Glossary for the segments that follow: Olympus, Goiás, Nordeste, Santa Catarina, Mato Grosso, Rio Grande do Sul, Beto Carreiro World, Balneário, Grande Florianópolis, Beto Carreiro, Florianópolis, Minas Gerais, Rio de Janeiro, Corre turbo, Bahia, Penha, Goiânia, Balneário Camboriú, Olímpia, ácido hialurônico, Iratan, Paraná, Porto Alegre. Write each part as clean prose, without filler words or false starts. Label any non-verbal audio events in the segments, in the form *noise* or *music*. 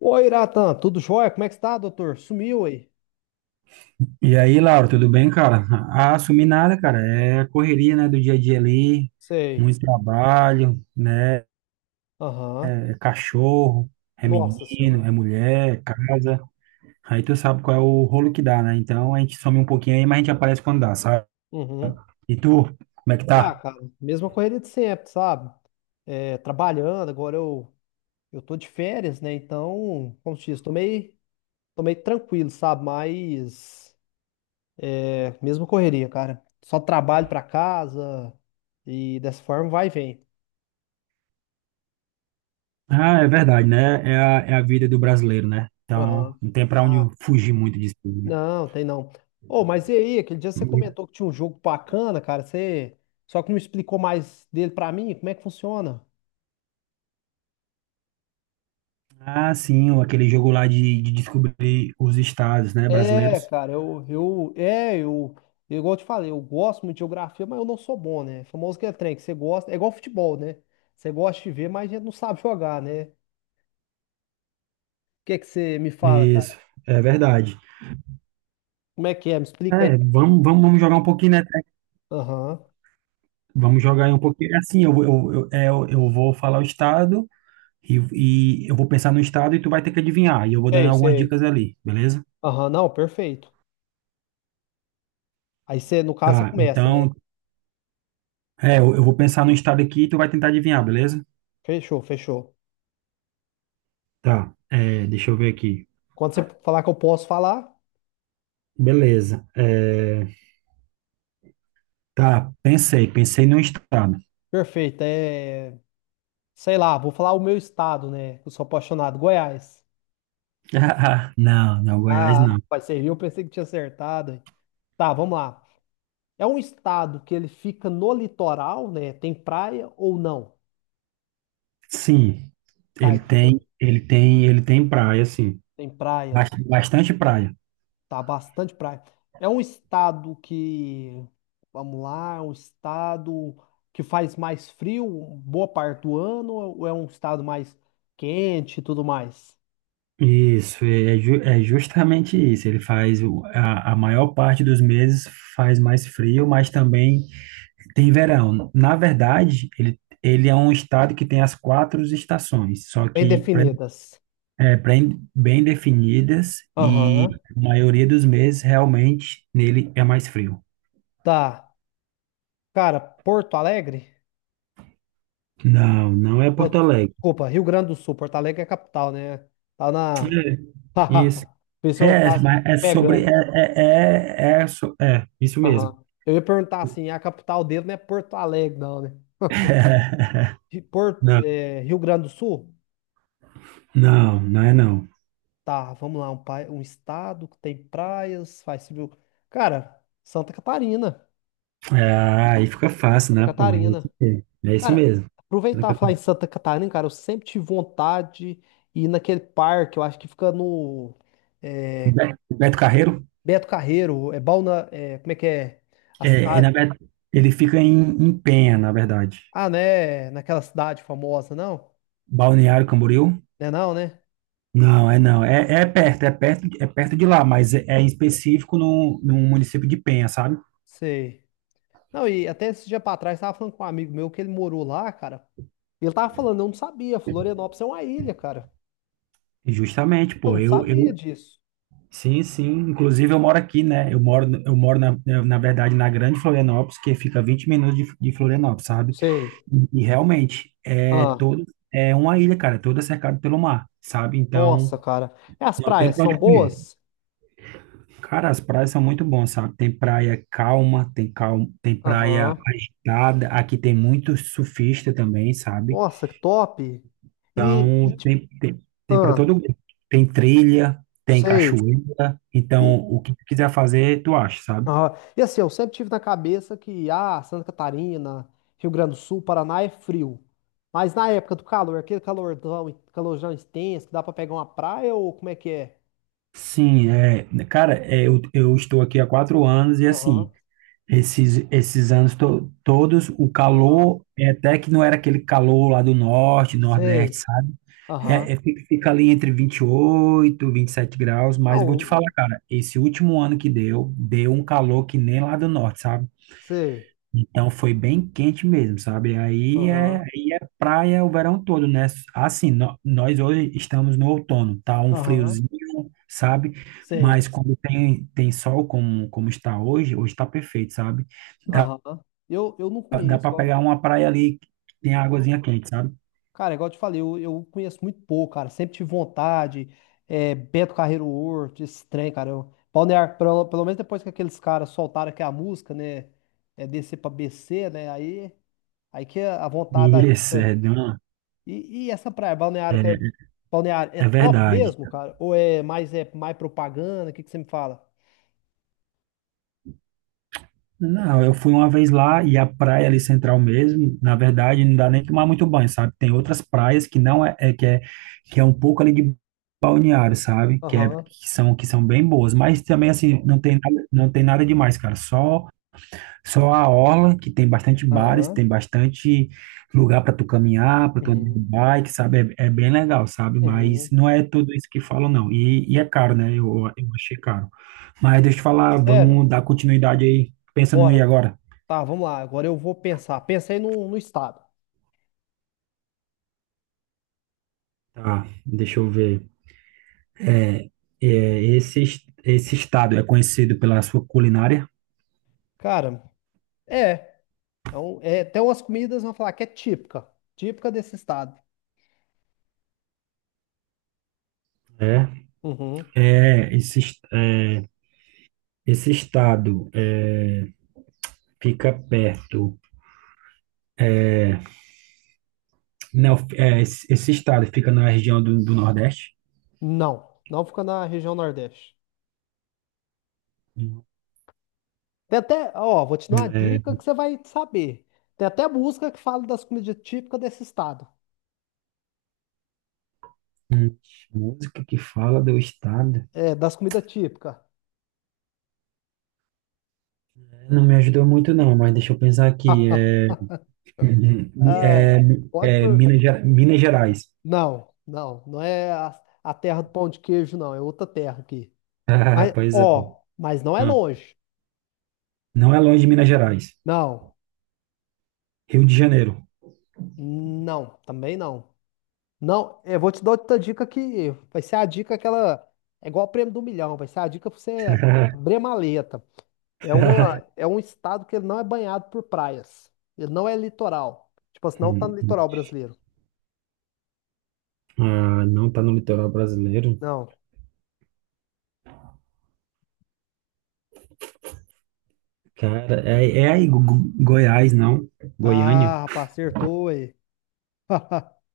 Oi, Iratan, tudo jóia? Como é que está, doutor? Sumiu aí? E aí, Laura, tudo bem, cara? Ah, assumir nada, cara. É correria, né, do dia a dia ali, Sei. muito trabalho, né? Aham. É cachorro, é Nossa senhora. menino, é mulher, é casa. Aí tu sabe qual é o rolo que dá, né? Então a gente some um pouquinho aí, mas a gente aparece quando dá, sabe? Uhum. E tu, como é que Ah, tá? cara, mesma correria de sempre, sabe? É, trabalhando, agora eu tô de férias, né? Então, como se diz, tô meio tranquilo, sabe? Mas, é, mesma correria, cara. Só trabalho pra casa e dessa forma vai e vem. Ah, é verdade, né? É a vida do brasileiro, né? Então Aham. não tem pra onde fugir muito disso, né? Não, tem não. Ô, mas e aí, aquele dia você comentou que tinha um jogo bacana, cara. Você só que não explicou mais dele pra mim, como é que funciona? Ah, sim, aquele jogo lá de descobrir os estados, né, É, brasileiros. cara, eu, eu, é, eu, eu, igual eu te falei, eu gosto muito de geografia, mas eu não sou bom, né? Famoso que é trem, que você gosta, é igual futebol, né? Você gosta de ver, mas a gente não sabe jogar, né? O que que você me fala, cara? Isso, é verdade. Como é que é? Me explica aí. É, vamos jogar um pouquinho, né? Aham. Vamos jogar aí um pouquinho. Assim, eu, é, eu vou falar o estado e, e eu vou pensar no estado e tu vai ter que adivinhar. E eu vou dando Sei, algumas sei. dicas ali, beleza? Aham, não, perfeito. Aí, no caso, você Tá, começa, né? então, é, eu vou pensar no estado aqui e tu vai tentar adivinhar, beleza? Fechou, fechou. Tá, é, deixa eu ver aqui. Quando você falar que eu posso falar. Beleza. Tá, pensei no estado. Perfeito. É, sei lá, vou falar o meu estado, né? Que eu sou apaixonado. Goiás. *laughs* Não, Goiás Ah, não. vai servir, eu pensei que tinha acertado, hein? Tá, vamos lá. É um estado que ele fica no litoral, né? Tem praia ou não? Sim, Tá, ele ele fica- tem, ele tem, ele tem praia, sim. Tem praia. Bastante praia. Tá, bastante praia. É um estado que, vamos lá, é um estado que faz mais frio boa parte do ano ou é um estado mais quente e tudo mais? Isso, é justamente isso. Ele faz o- a maior parte dos meses faz mais frio, mas também tem verão. Na verdade, ele é um estado que tem as quatro estações, só Bem que definidas. Bem definidas e Aham. a maioria dos meses realmente nele é mais frio. Tá. Cara, Porto Alegre? Não, não é Não, Porto Alegre. desculpa, Rio Grande do Sul. Porto Alegre é a capital, né? Tá na. É, isso. *laughs* O pessoal É, tá mas é *laughs* sobre. pegando. Isso mesmo. Aham. Eu ia perguntar assim: a capital dele não é Porto Alegre, não, né? *laughs* Não, Rio Grande do Sul? não, não é não. Tá, vamos lá. Um, pai, um estado que tem praias, faz civil. Cara, Santa Catarina. Ah, aí fica fácil, Santa né, pô? Catarina. É isso Cara, mesmo. aproveitar e falar em Santa Catarina, cara, eu sempre tive vontade de ir naquele parque, eu acho que fica no. O é, Be- o Beto Carreiro, Beto Carreiro, é como é que é? A cidade. na verdade, ele fica em, em Penha, na verdade. Ah, né? Naquela cidade famosa, não? Balneário Camboriú? Né, não, né? Não, é não. É perto de lá, mas é, é em específico no município de Penha, sabe? Sei. Não, e até esse dia pra trás, tava falando com um amigo meu que ele morou lá, cara. E ele tava falando, eu não sabia, Florianópolis é uma ilha, cara. Justamente, Eu pô. não sabia disso. Sim, sim. Inclusive eu moro aqui, né? Na verdade, na Grande Florianópolis, que fica 20 minutos de Florianópolis, sabe? Sei. E realmente, Ah, é uma ilha, cara, é toda cercada pelo mar, sabe? Então, nossa, cara. E as não tem praias pra são onde correr. boas? Cara, as praias são muito boas, sabe? Tem praia calma, tem praia Aham. agitada. Aqui tem muito surfista também, sabe? Nossa, que top. E, e Então, tipo, tem para ah, todo mundo. Tem trilha, tem sei. cachoeira. Então, E, o que tu quiser fazer, tu acha, sabe? ah, e assim, eu sempre tive na cabeça que, ah, Santa Catarina, Rio Grande do Sul, Paraná é frio. Mas na época do calor, aquele calorão, calorão extenso, que dá pra pegar uma praia ou como é que é? Sim, é, cara, é, eu estou aqui há quatro anos e Aham, assim, esses todos, o aham, calor, é até que não era aquele calor lá do norte, nordeste, sei, sabe? Aham. Fica ali entre vinte vinte e oito vinte e sete graus, Ah, mas eu vou um, te falar, um- cara, esse último ano que deu, deu um calor que nem lá do norte, sabe? sei, Então foi bem quente mesmo, sabe? Aham, Aí é praia o verão todo, né? Assim, nós hoje estamos no outono, tá um aham, friozinho, sabe? Mas sei, quando tem sol como, como está hoje, hoje está perfeito, sabe? aham. Eu não Dá conheço. para pegar uma praia ali que tem águazinha quente, sabe? Cara, igual eu te falei, eu conheço muito pouco, cara. Sempre tive vontade. É, Beto Carreiro World, esse trem, cara. Eu, Balneário, pelo menos depois que aqueles caras soltaram aqui a música, né? É descer pra BC, né? Aí, que a vontade da gente. Isso, é, de uma- E essa praia, é, Balneário, é é top verdade. mesmo, cara? Ou é mais propaganda? O que que você me fala? Não, eu fui uma vez lá e a praia ali central mesmo, na verdade, não dá nem tomar muito banho, sabe? Tem outras praias que não é, é- que é que é um pouco ali de balneário, sabe? Que, Aham, que são bem boas, mas também assim, não tem nada demais, cara. Só a orla, que tem bastante bares, aham, tem bastante lugar para tu caminhar, para tu andar de uhum, bike, sabe? É bem legal, sabe? Mas uhum. não é tudo isso que falam, não. E é caro, né? Eu achei caro. Mas deixa eu te falar, Sério? vamos dar continuidade aí. Pensa no ir Bora. agora. Tá, vamos lá. Agora eu vou pensar. Pensei no estado. Tá, deixa eu ver. É, esse estado é conhecido pela sua culinária? Cara, é. Então, é, até umas comidas vão falar que é típica, típica desse estado. É. Uhum. É, esse, es- é, esse estado é, fica perto. Não, esse estado fica na região do Nordeste. Não, não fica na região Nordeste. Hum. Tem até, ó, vou te dar uma É, dica que você vai saber. Tem até música que fala das comidas típicas desse estado. hum, música que fala do estado. É, das comidas típicas. Não me ajudou muito, não, mas deixa eu pensar aqui. *laughs* Ah, *laughs* é, pode é por. Minas Gerais. *laughs* Não, não é a terra do pão de queijo, não, é outra terra aqui. Ah, Mas, pois é. ó, mas não é Não, longe. não é longe de Minas Gerais. Não, Rio de Janeiro. não, também não. Não, é, eu vou te dar outra dica que vai ser a dica aquela. É igual o prêmio do milhão, vai ser a dica pra você abrir a *laughs* maleta. É um estado que ele não é banhado por praias. Ele não é litoral. Tipo assim, não tá no hum. litoral brasileiro. Ah, não tá no litoral brasileiro. Não. Cara, Goiás, não? Goiânia. Ah, rapaz, acertou aí. *laughs*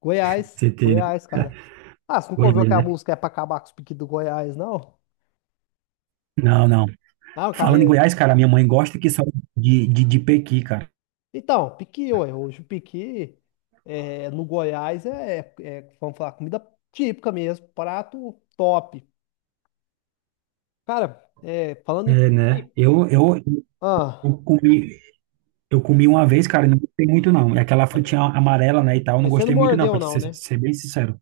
Goiás, CT, né? Goiás, cara. *laughs* Ah, você nunca ouviu Goiânia, que a né? música é pra acabar com os piques do Goiás, não? Não, não. Não, Falando em carreira. Goiás, cara, minha mãe gosta que salada de pequi, cara. Então, piqui, ué, hoje o piqui é, no Goiás é, é, é, vamos falar, comida típica mesmo, prato top. Cara, é, falando em É, né? piqui, ah, eu comi, eu comi uma vez, cara, e não gostei muito, não. É aquela frutinha amarela, né, e tal, eu não mas você não gostei muito, não, mordeu pra te não, ser, né? ser bem sincero.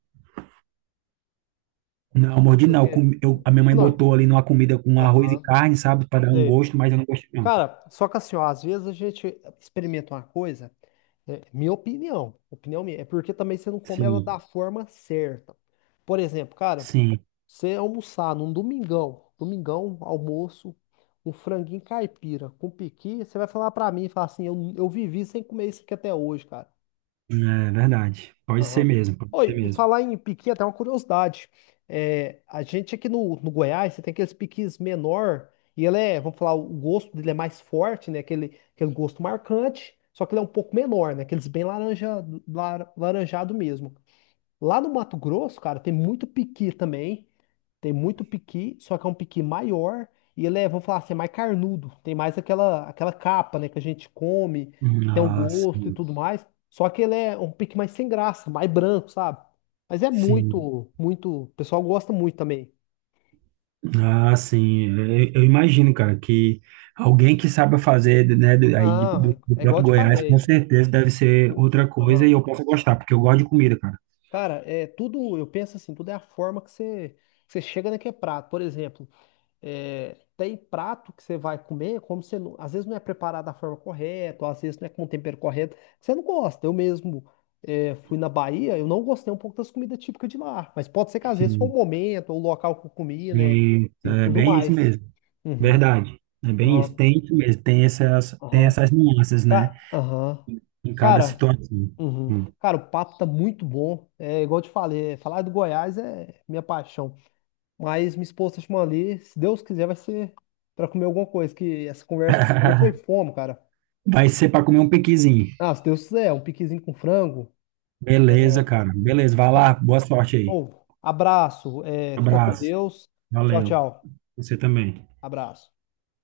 Não, mordi não. Porque, A minha mãe não, botou ali numa comida com arroz e aham, carne, sabe, pra dar um sei. gosto, mas eu não gostei, não. Cara, só que assim, ó, às vezes a gente experimenta uma coisa. É, opinião minha, é porque também você não come ela da Sim, forma certa. Por exemplo, cara, sim, você almoçar num domingão, almoço, um franguinho caipira com piqui, você vai falar pra mim e falar assim, eu vivi sem comer isso aqui até hoje, cara. é verdade. Aham. Pode ser Oi, e mesmo. falar em piqui, até uma curiosidade. É, a gente aqui no Goiás, você tem aqueles piquis menor, e ele é, vamos falar, o gosto dele é mais forte, né? Aquele, aquele gosto marcante, só que ele é um pouco menor, né? Aqueles bem laranjado mesmo. Lá no Mato Grosso, cara, tem muito piqui também. Tem muito piqui, só que é um piqui maior e ele é, vamos falar assim, é mais carnudo. Tem mais aquela, aquela capa, né, que a gente come, que tem um Nossa, gosto e tudo mais. Só que ele é um piqui mais sem graça, mais branco, sabe? Mas é sim. muito, muito. O pessoal gosta muito também. Ah, sim, eu imagino, cara, que alguém que saiba fazer, né, do, aí de- Ah, do, do é, é igual próprio eu te Goiás, com falei. certeza deve ser O- outra coisa e aham. eu posso gostar, porque eu gosto de comida, cara. Cara, é tudo, eu penso assim, tudo é a forma que você chega naquele prato. Por exemplo, é, tem prato que você vai comer, como você não- às vezes não é preparado da forma correta, ou às vezes não é com o tempero correto, que você não gosta. Eu mesmo fui na Bahia, eu não gostei um pouco das comidas típicas de lá, mas pode ser que às vezes foi o Sim, momento, ou o local que eu comi, né, e e é tudo bem isso mais. mesmo, Uhum. verdade. É bem isso, Aham. tem isso mesmo, tem Aham. essas nuances, né, Aham. em cada Cara, situação. uhum. Hum. Cara, o papo tá muito bom. É igual eu te falei, falar do Goiás é minha paixão. Mas minha esposa chamou ali, se Deus quiser, vai ser pra comer alguma coisa, que essa conversa eu foi *laughs* fome, cara. Vai ser para comer um piquizinho. Ah, se Deus quiser, um piquezinho com frango. Beleza, cara, beleza, vai lá, Só- boa sorte aí. Ô, abraço, é, fica com Abraço, Deus. Tchau, valeu, tchau. você também. Abraço.